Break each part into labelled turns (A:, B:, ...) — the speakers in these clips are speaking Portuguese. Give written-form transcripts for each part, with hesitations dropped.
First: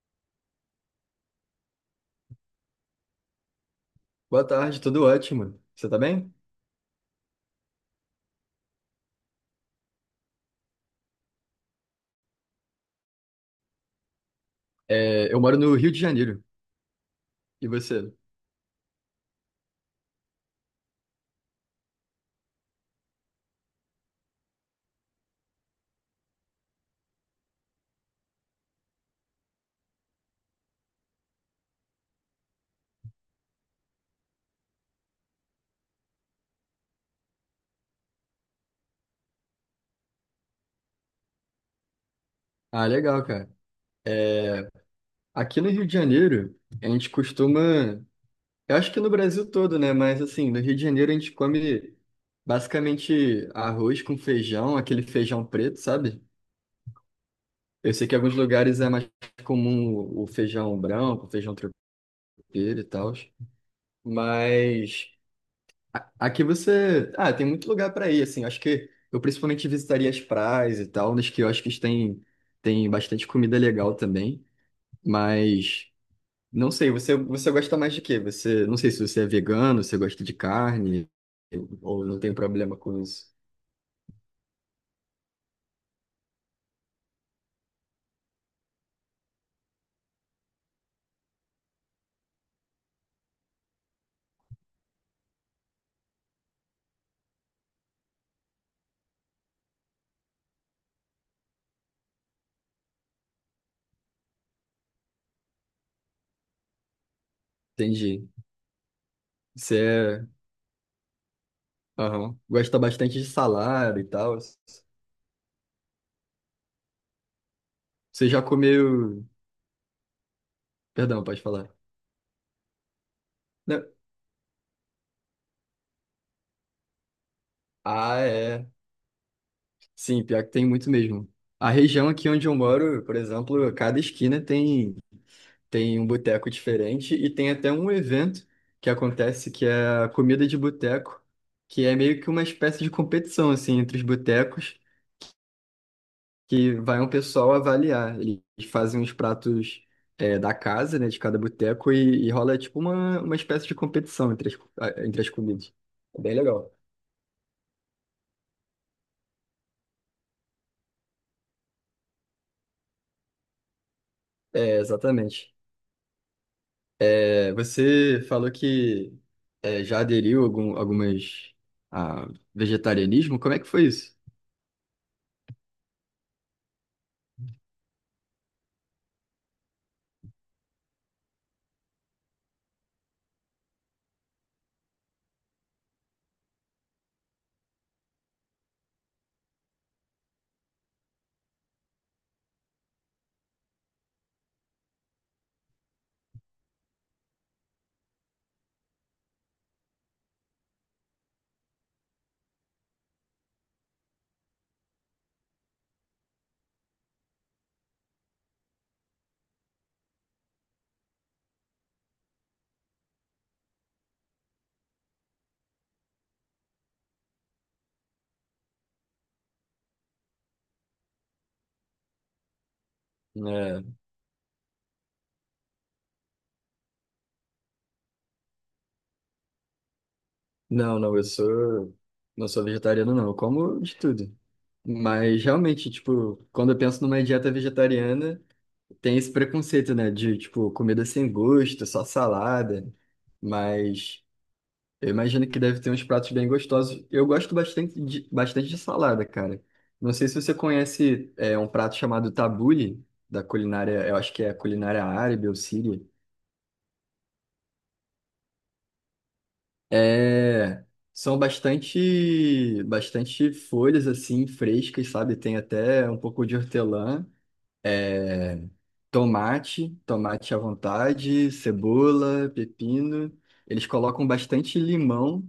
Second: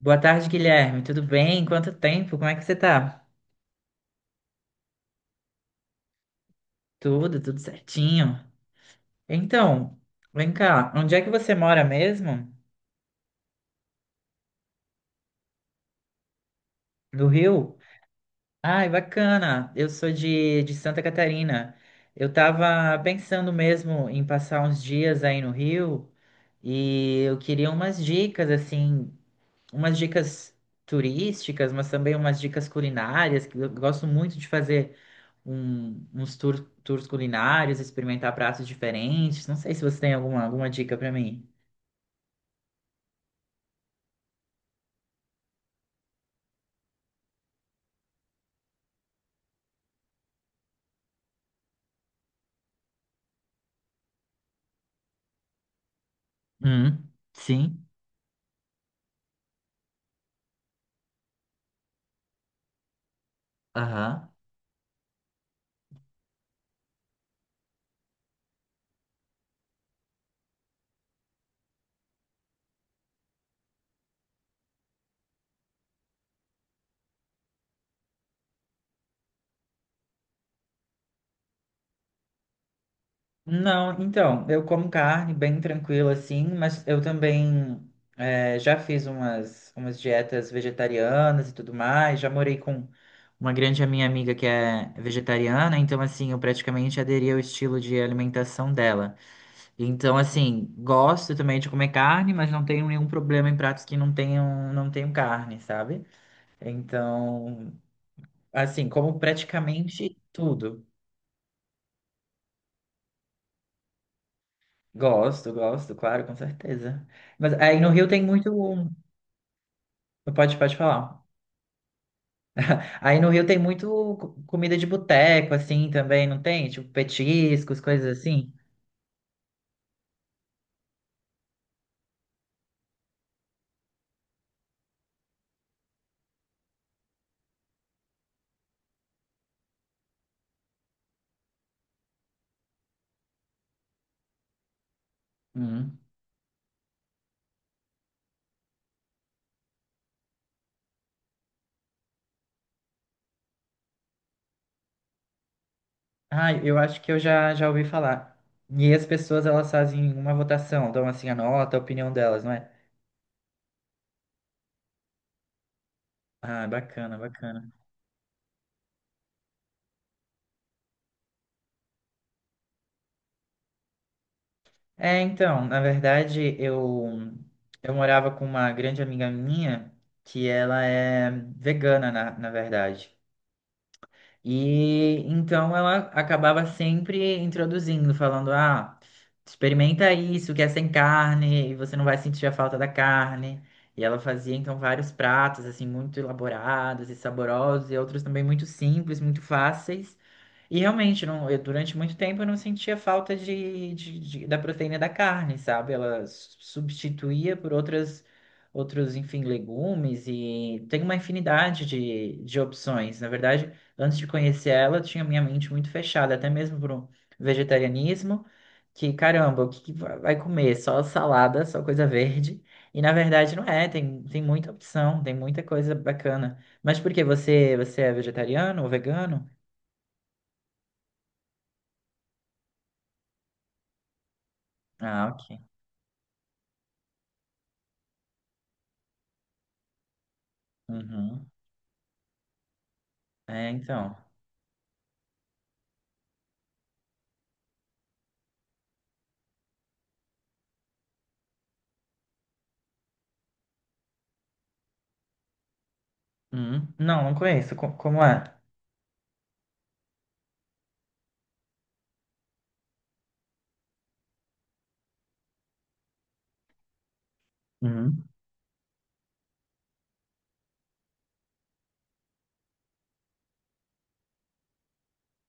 A: Boa tarde, Guilherme. Tudo bem? Quanto tempo? Como é que você tá?
B: Boa tarde, tudo ótimo. Você tá bem?
A: Tudo certinho. Então, vem cá, onde é que você mora mesmo?
B: Eu moro no Rio de Janeiro.
A: No
B: E
A: Rio?
B: você?
A: Ai, bacana. Eu sou de Santa Catarina. Eu tava pensando mesmo em passar uns dias aí no Rio e eu queria umas dicas, assim, umas dicas turísticas, mas também umas dicas culinárias, que eu gosto muito de fazer tours culinários, experimentar pratos diferentes. Não sei se você tem alguma dica para mim.
B: Ah, legal, cara. Aqui no Rio de Janeiro, a gente costuma. Eu acho que no Brasil todo, né? Mas assim, no Rio de Janeiro a gente come basicamente arroz com feijão, aquele feijão preto, sabe?
A: Hum, sim.
B: Eu sei que em alguns lugares é mais comum o feijão branco, o feijão tropeiro e tal.
A: Aham.
B: Mas aqui você. Ah, tem muito lugar para ir, assim. Acho que eu principalmente visitaria as praias e tal. Nos quiosques tem bastante comida legal também. Mas não sei, você gosta mais de quê? Você, não sei se você é vegano, você gosta de carne, ou não tem problema com isso.
A: Não, então, eu como carne bem tranquila assim, mas eu também já fiz umas dietas vegetarianas e tudo mais. Já morei com uma grande minha amiga que é vegetariana, então assim, eu praticamente aderi ao estilo de alimentação dela. Então, assim, gosto também de comer carne, mas não tenho nenhum problema em pratos que não tenham carne, sabe? Então,
B: Entendi.
A: assim, como
B: Você
A: praticamente
B: é,
A: tudo.
B: aham, gosta bastante de salada e tal.
A: Gosto, gosto, claro, com certeza. Mas aí no Rio tem
B: Você já
A: muito.
B: comeu.
A: Pode
B: Perdão,
A: falar.
B: pode falar.
A: Aí no Rio tem
B: Não.
A: muito comida de boteco, assim, também, não tem? Tipo, petiscos, coisas
B: Ah,
A: assim.
B: é. Sim, pior que tem muito mesmo. A região aqui onde eu moro, por exemplo, cada esquina tem um boteco diferente e tem até um evento que acontece que é a comida de boteco, que é meio que uma espécie de competição assim entre os botecos,
A: Hum.
B: que vai um pessoal avaliar. Eles fazem uns pratos da casa, né, de cada boteco e rola tipo uma espécie de competição entre entre as comidas. É bem
A: Ah,
B: legal.
A: eu acho que eu já ouvi falar. E as pessoas, elas fazem uma votação, dão assim a nota, a opinião delas, não é?
B: É, exatamente.
A: Ah, bacana,
B: É,
A: bacana.
B: você falou que já aderiu algumas a vegetarianismo. Como é que foi isso?
A: É, então, na verdade, eu morava com uma grande amiga minha que ela é vegana, na verdade. E então ela acabava sempre introduzindo, falando: ah, experimenta isso que é sem carne e você não vai sentir a falta da carne. E ela fazia então vários pratos assim muito elaborados e saborosos e outros também muito simples, muito fáceis. E realmente, não, eu, durante muito tempo eu não sentia falta da proteína da carne, sabe? Ela substituía por outras, outros, enfim, legumes e tem uma infinidade de opções. Na verdade, antes de conhecer ela, eu tinha minha mente muito fechada, até mesmo para o vegetarianismo, que caramba, o que vai comer? Só salada, só coisa verde. E na verdade não
B: É,
A: é, tem, tem muita opção, tem muita coisa bacana. Mas por quê? Você é vegetariano ou vegano?
B: não, não, eu sou não sou vegetariano, não. Eu como de tudo.
A: Ah,
B: Mas
A: ok.
B: realmente, tipo, quando eu penso numa dieta vegetariana, tem esse preconceito, né? De, tipo, comida sem
A: Uhum.
B: gosto, só salada.
A: É, então.
B: Mas eu imagino que deve ter uns pratos bem gostosos. Eu gosto bastante de salada, cara. Não sei se você conhece um prato chamado tabule, da culinária, eu acho que é culinária árabe ou síria.
A: Uhum. Não, não conheço. Como é?
B: É, são bastante folhas assim frescas, sabe? Tem até um pouco de hortelã,
A: Uhum.
B: é, tomate à vontade, cebola, pepino. Eles colocam bastante limão.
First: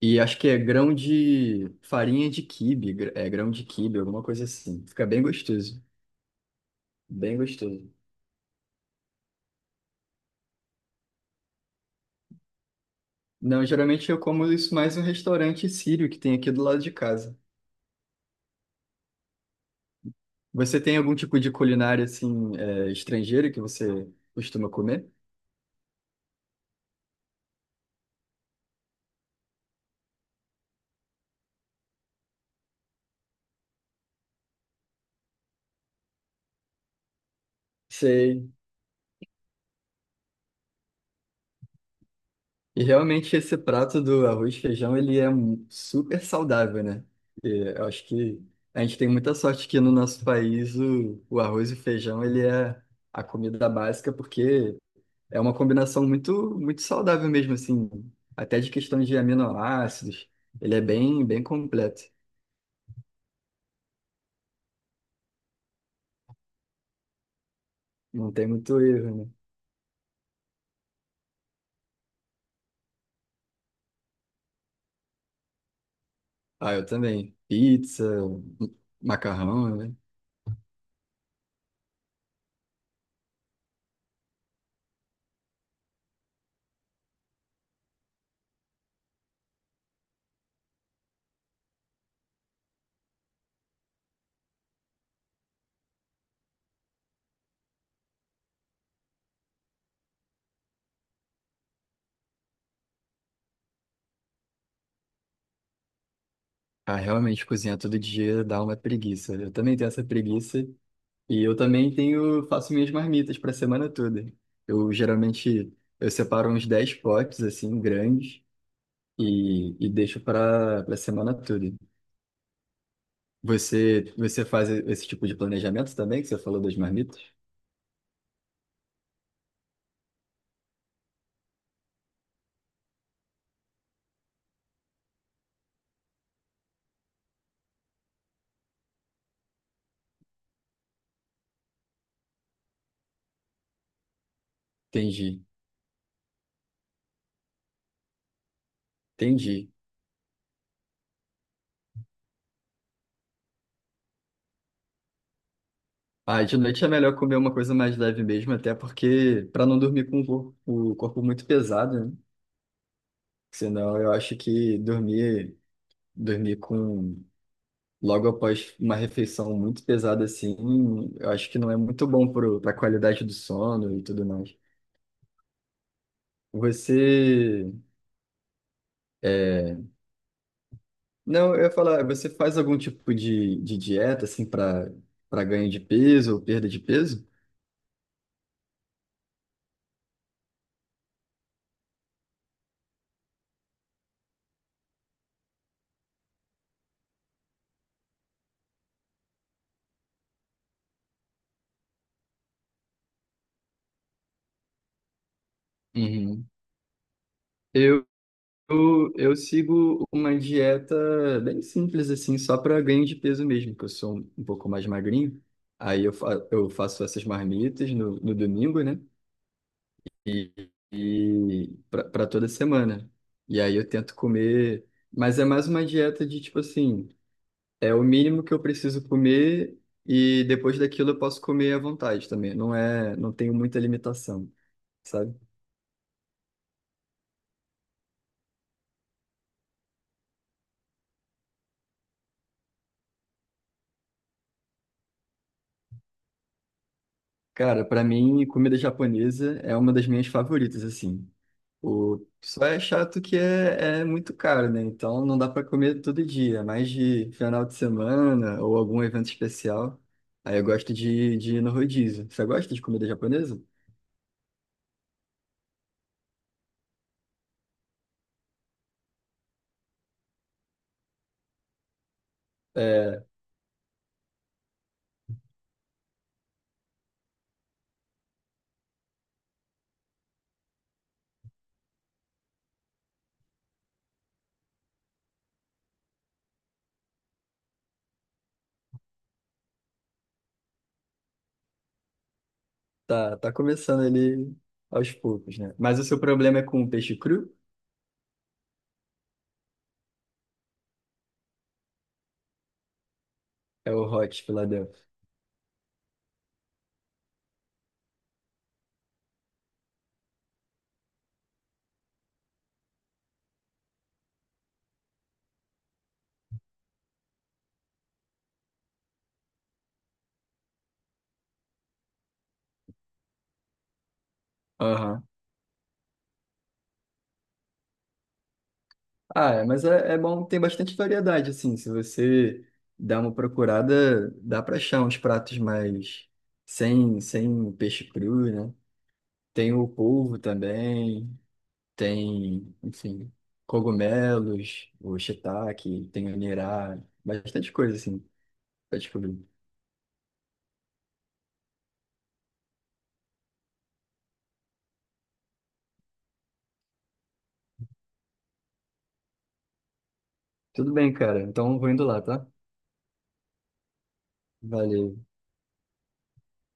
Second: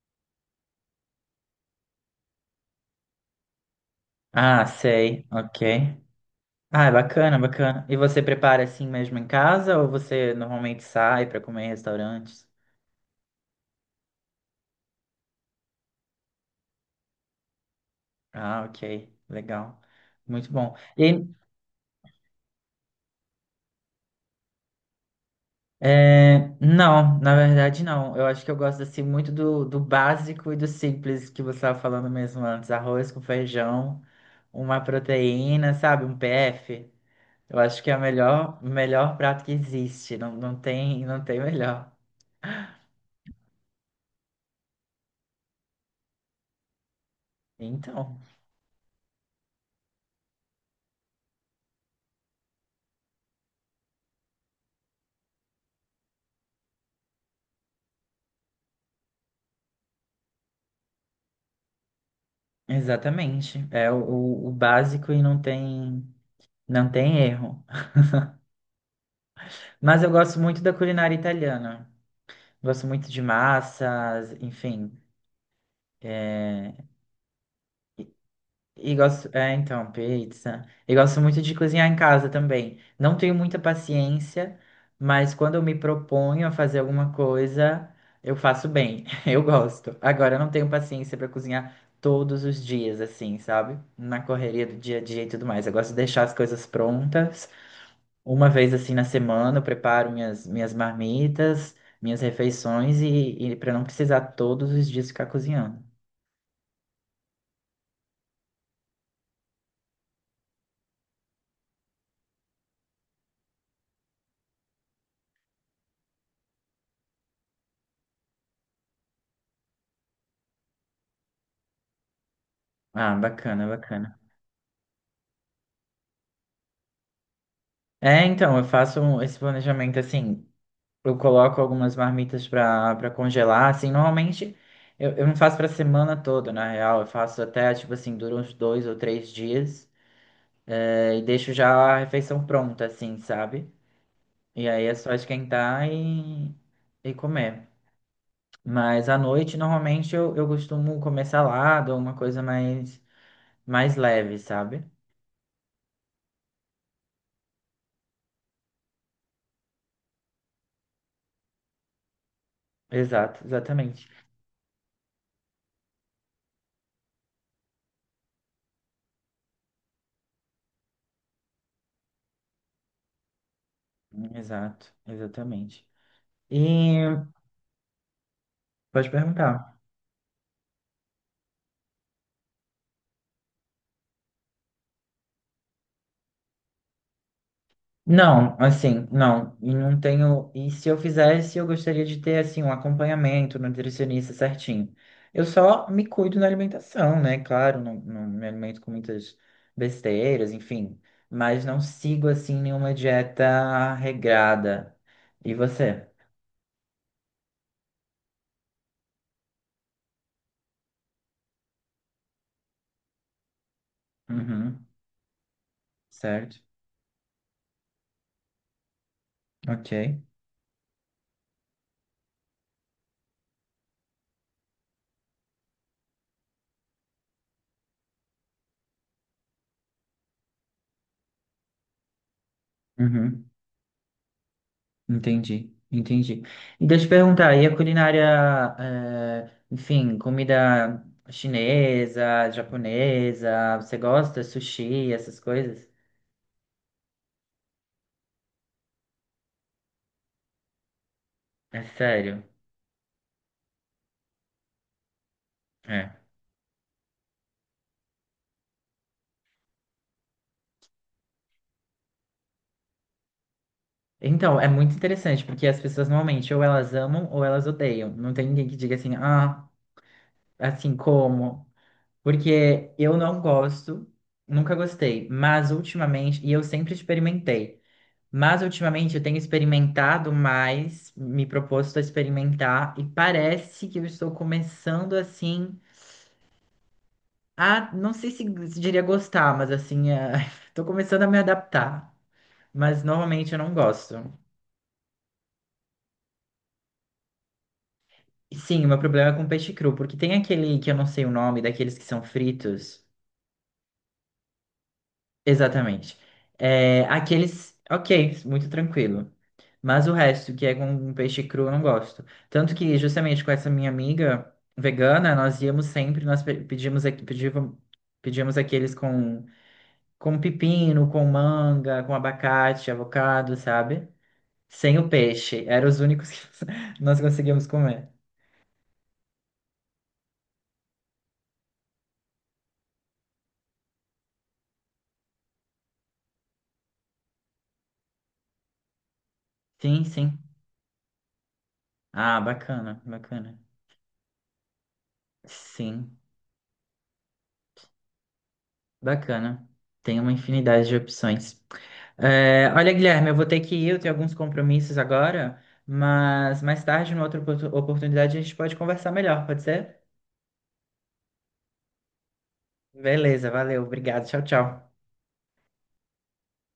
B: E acho que é grão de farinha de quibe, é grão de quibe, alguma coisa
A: Ah,
B: assim. Fica bem
A: sei. Ok. Ah, é
B: bem
A: bacana, bacana.
B: gostoso.
A: E você prepara assim mesmo em casa ou você normalmente sai para comer em restaurantes?
B: Não, geralmente eu como isso mais no restaurante sírio que tem aqui do lado de casa.
A: Ah, ok. Legal. Muito bom.
B: Você tem
A: E,
B: algum
A: aí,
B: tipo de culinária assim estrangeira que você costuma comer?
A: não, na verdade não. Eu acho que eu gosto assim muito do básico e do simples que você estava falando mesmo antes. Arroz com feijão, uma proteína, sabe? Um PF. Eu acho que é
B: Sei.
A: o melhor prato que existe. Não, não tem, não tem melhor.
B: E realmente esse prato do arroz e feijão ele é super saudável, né? E eu acho
A: Então,
B: que a gente tem muita sorte que no nosso país o arroz e o feijão ele é a comida básica porque é uma combinação muito saudável mesmo, assim, até de questão de aminoácidos. Ele é bem completo.
A: exatamente. É o, o básico e não tem, não tem erro.
B: Não tem muito erro, né?
A: Mas eu gosto muito da culinária italiana. Gosto muito de massas, enfim.
B: Ah,
A: é,
B: eu também. Pizza,
A: E gosto,
B: macarrão, né?
A: pizza. E gosto muito de cozinhar em casa também. Não tenho muita paciência, mas quando eu me proponho a fazer alguma coisa, eu faço bem. Eu gosto. Agora, eu não tenho paciência para cozinhar todos os dias, assim, sabe? Na correria do dia a dia e tudo mais. Eu gosto de deixar as coisas prontas. Uma vez, assim, na semana, eu preparo minhas marmitas, minhas refeições e para não precisar todos os dias ficar cozinhando.
B: Ah, realmente cozinhar todo dia dá uma preguiça. Eu também tenho essa preguiça e eu também tenho, faço minhas marmitas para a semana toda. Eu geralmente eu separo uns 10 potes assim grandes e deixo para a semana toda.
A: Ah, bacana, bacana.
B: Você faz esse tipo de planejamento também, que você falou das marmitas?
A: É, então, eu faço esse planejamento assim, eu coloco algumas marmitas para congelar, assim, normalmente eu não faço para semana toda, na real, eu faço até, tipo assim, dura uns dois ou três dias, e deixo já a refeição pronta, assim, sabe? E aí é só
B: Entendi,
A: esquentar e comer. Mas à noite,
B: entendi.
A: normalmente, eu costumo comer salada ou uma coisa mais, mais leve, sabe?
B: Ah, de noite é melhor comer uma coisa mais leve mesmo, até porque para não dormir com o o corpo muito pesado, né?
A: Exato,
B: Senão
A: exatamente.
B: eu acho que dormir com logo após uma refeição muito pesada assim, eu acho que não é muito bom para a qualidade do sono e tudo mais.
A: Exato, exatamente. E
B: Você
A: pode perguntar.
B: é, não, eu ia falar, você faz algum tipo de dieta, assim, para ganho de peso ou perda de peso?
A: Não, assim, não. E não tenho. E se eu fizesse, eu gostaria de ter, assim, um acompanhamento, um nutricionista certinho. Eu só me cuido na alimentação, né? Claro, não, não me alimento com muitas besteiras, enfim. Mas não sigo, assim, nenhuma dieta regrada. E você?
B: Uhum. Eu, eu sigo uma dieta bem simples, assim, só para ganho de peso mesmo, que eu sou um pouco mais
A: Uhum,
B: magrinho. Aí eu, fa
A: certo.
B: eu faço essas marmitas no domingo, né?
A: Ok.
B: E, e para toda semana. E aí eu tento comer, mas é mais uma dieta de tipo assim. É o mínimo que eu preciso comer e depois daquilo eu posso comer à vontade também. Não é, não
A: Uhum.
B: tenho muita limitação, sabe?
A: Entendi, entendi. E deixa eu te perguntar, e a culinária, enfim, comida chinesa, japonesa, você gosta? Sushi, essas coisas?
B: Cara, pra mim, comida japonesa é uma das minhas favoritas, assim.
A: É
B: O
A: sério?
B: só é chato que é muito caro, né? Então não dá pra comer todo
A: É.
B: dia, mais de final de semana ou algum evento especial. Aí eu gosto de ir no rodízio. Você gosta de comida japonesa?
A: Então, é muito interessante, porque as pessoas normalmente ou elas amam ou elas odeiam. Não tem ninguém que diga assim, ah, assim como? Porque eu
B: É,
A: não gosto, nunca gostei, mas ultimamente, e eu sempre experimentei. Mas ultimamente eu tenho experimentado mais, me proposto a experimentar, e parece que eu estou começando assim a, não sei se, se diria gostar, mas assim, estou começando a me adaptar. Mas normalmente
B: tá
A: eu não
B: começando
A: gosto.
B: ali aos poucos, né? Mas o seu problema é com o peixe cru?
A: E sim, o meu problema é com peixe cru, porque tem aquele que eu não sei o nome, daqueles que são fritos.
B: É o Hot Philadelphia.
A: Exatamente. É, aqueles, ok, muito tranquilo. Mas o resto, que é com um peixe cru, eu não gosto. Tanto que, justamente com essa minha amiga vegana, nós íamos sempre, nós pe- pedíamos, aqui- pedíamos, pedíamos aqueles com pepino, com manga, com abacate, avocado, sabe? Sem o
B: Aham.
A: peixe. Eram os únicos que nós conseguíamos comer.
B: Ah, é, mas é bom, tem bastante variedade, assim. Se você dá uma procurada, dá pra achar uns pratos mais sem peixe cru, né? Tem o
A: Sim, sim.
B: polvo também,
A: Ah,
B: tem,
A: bacana,
B: enfim,
A: bacana.
B: cogumelos, o shiitake,
A: Sim,
B: tem o nirá, bastante coisa, assim, pra descobrir.
A: bacana. Tem uma infinidade de opções. É, olha, Guilherme, eu vou ter que ir, eu tenho alguns compromissos agora, mas mais tarde, numa outra oportunidade, a gente pode conversar melhor, pode ser?
B: Tudo bem, cara. Então vou indo lá, tá?
A: Beleza, valeu, obrigado, tchau, tchau.
B: Valeu.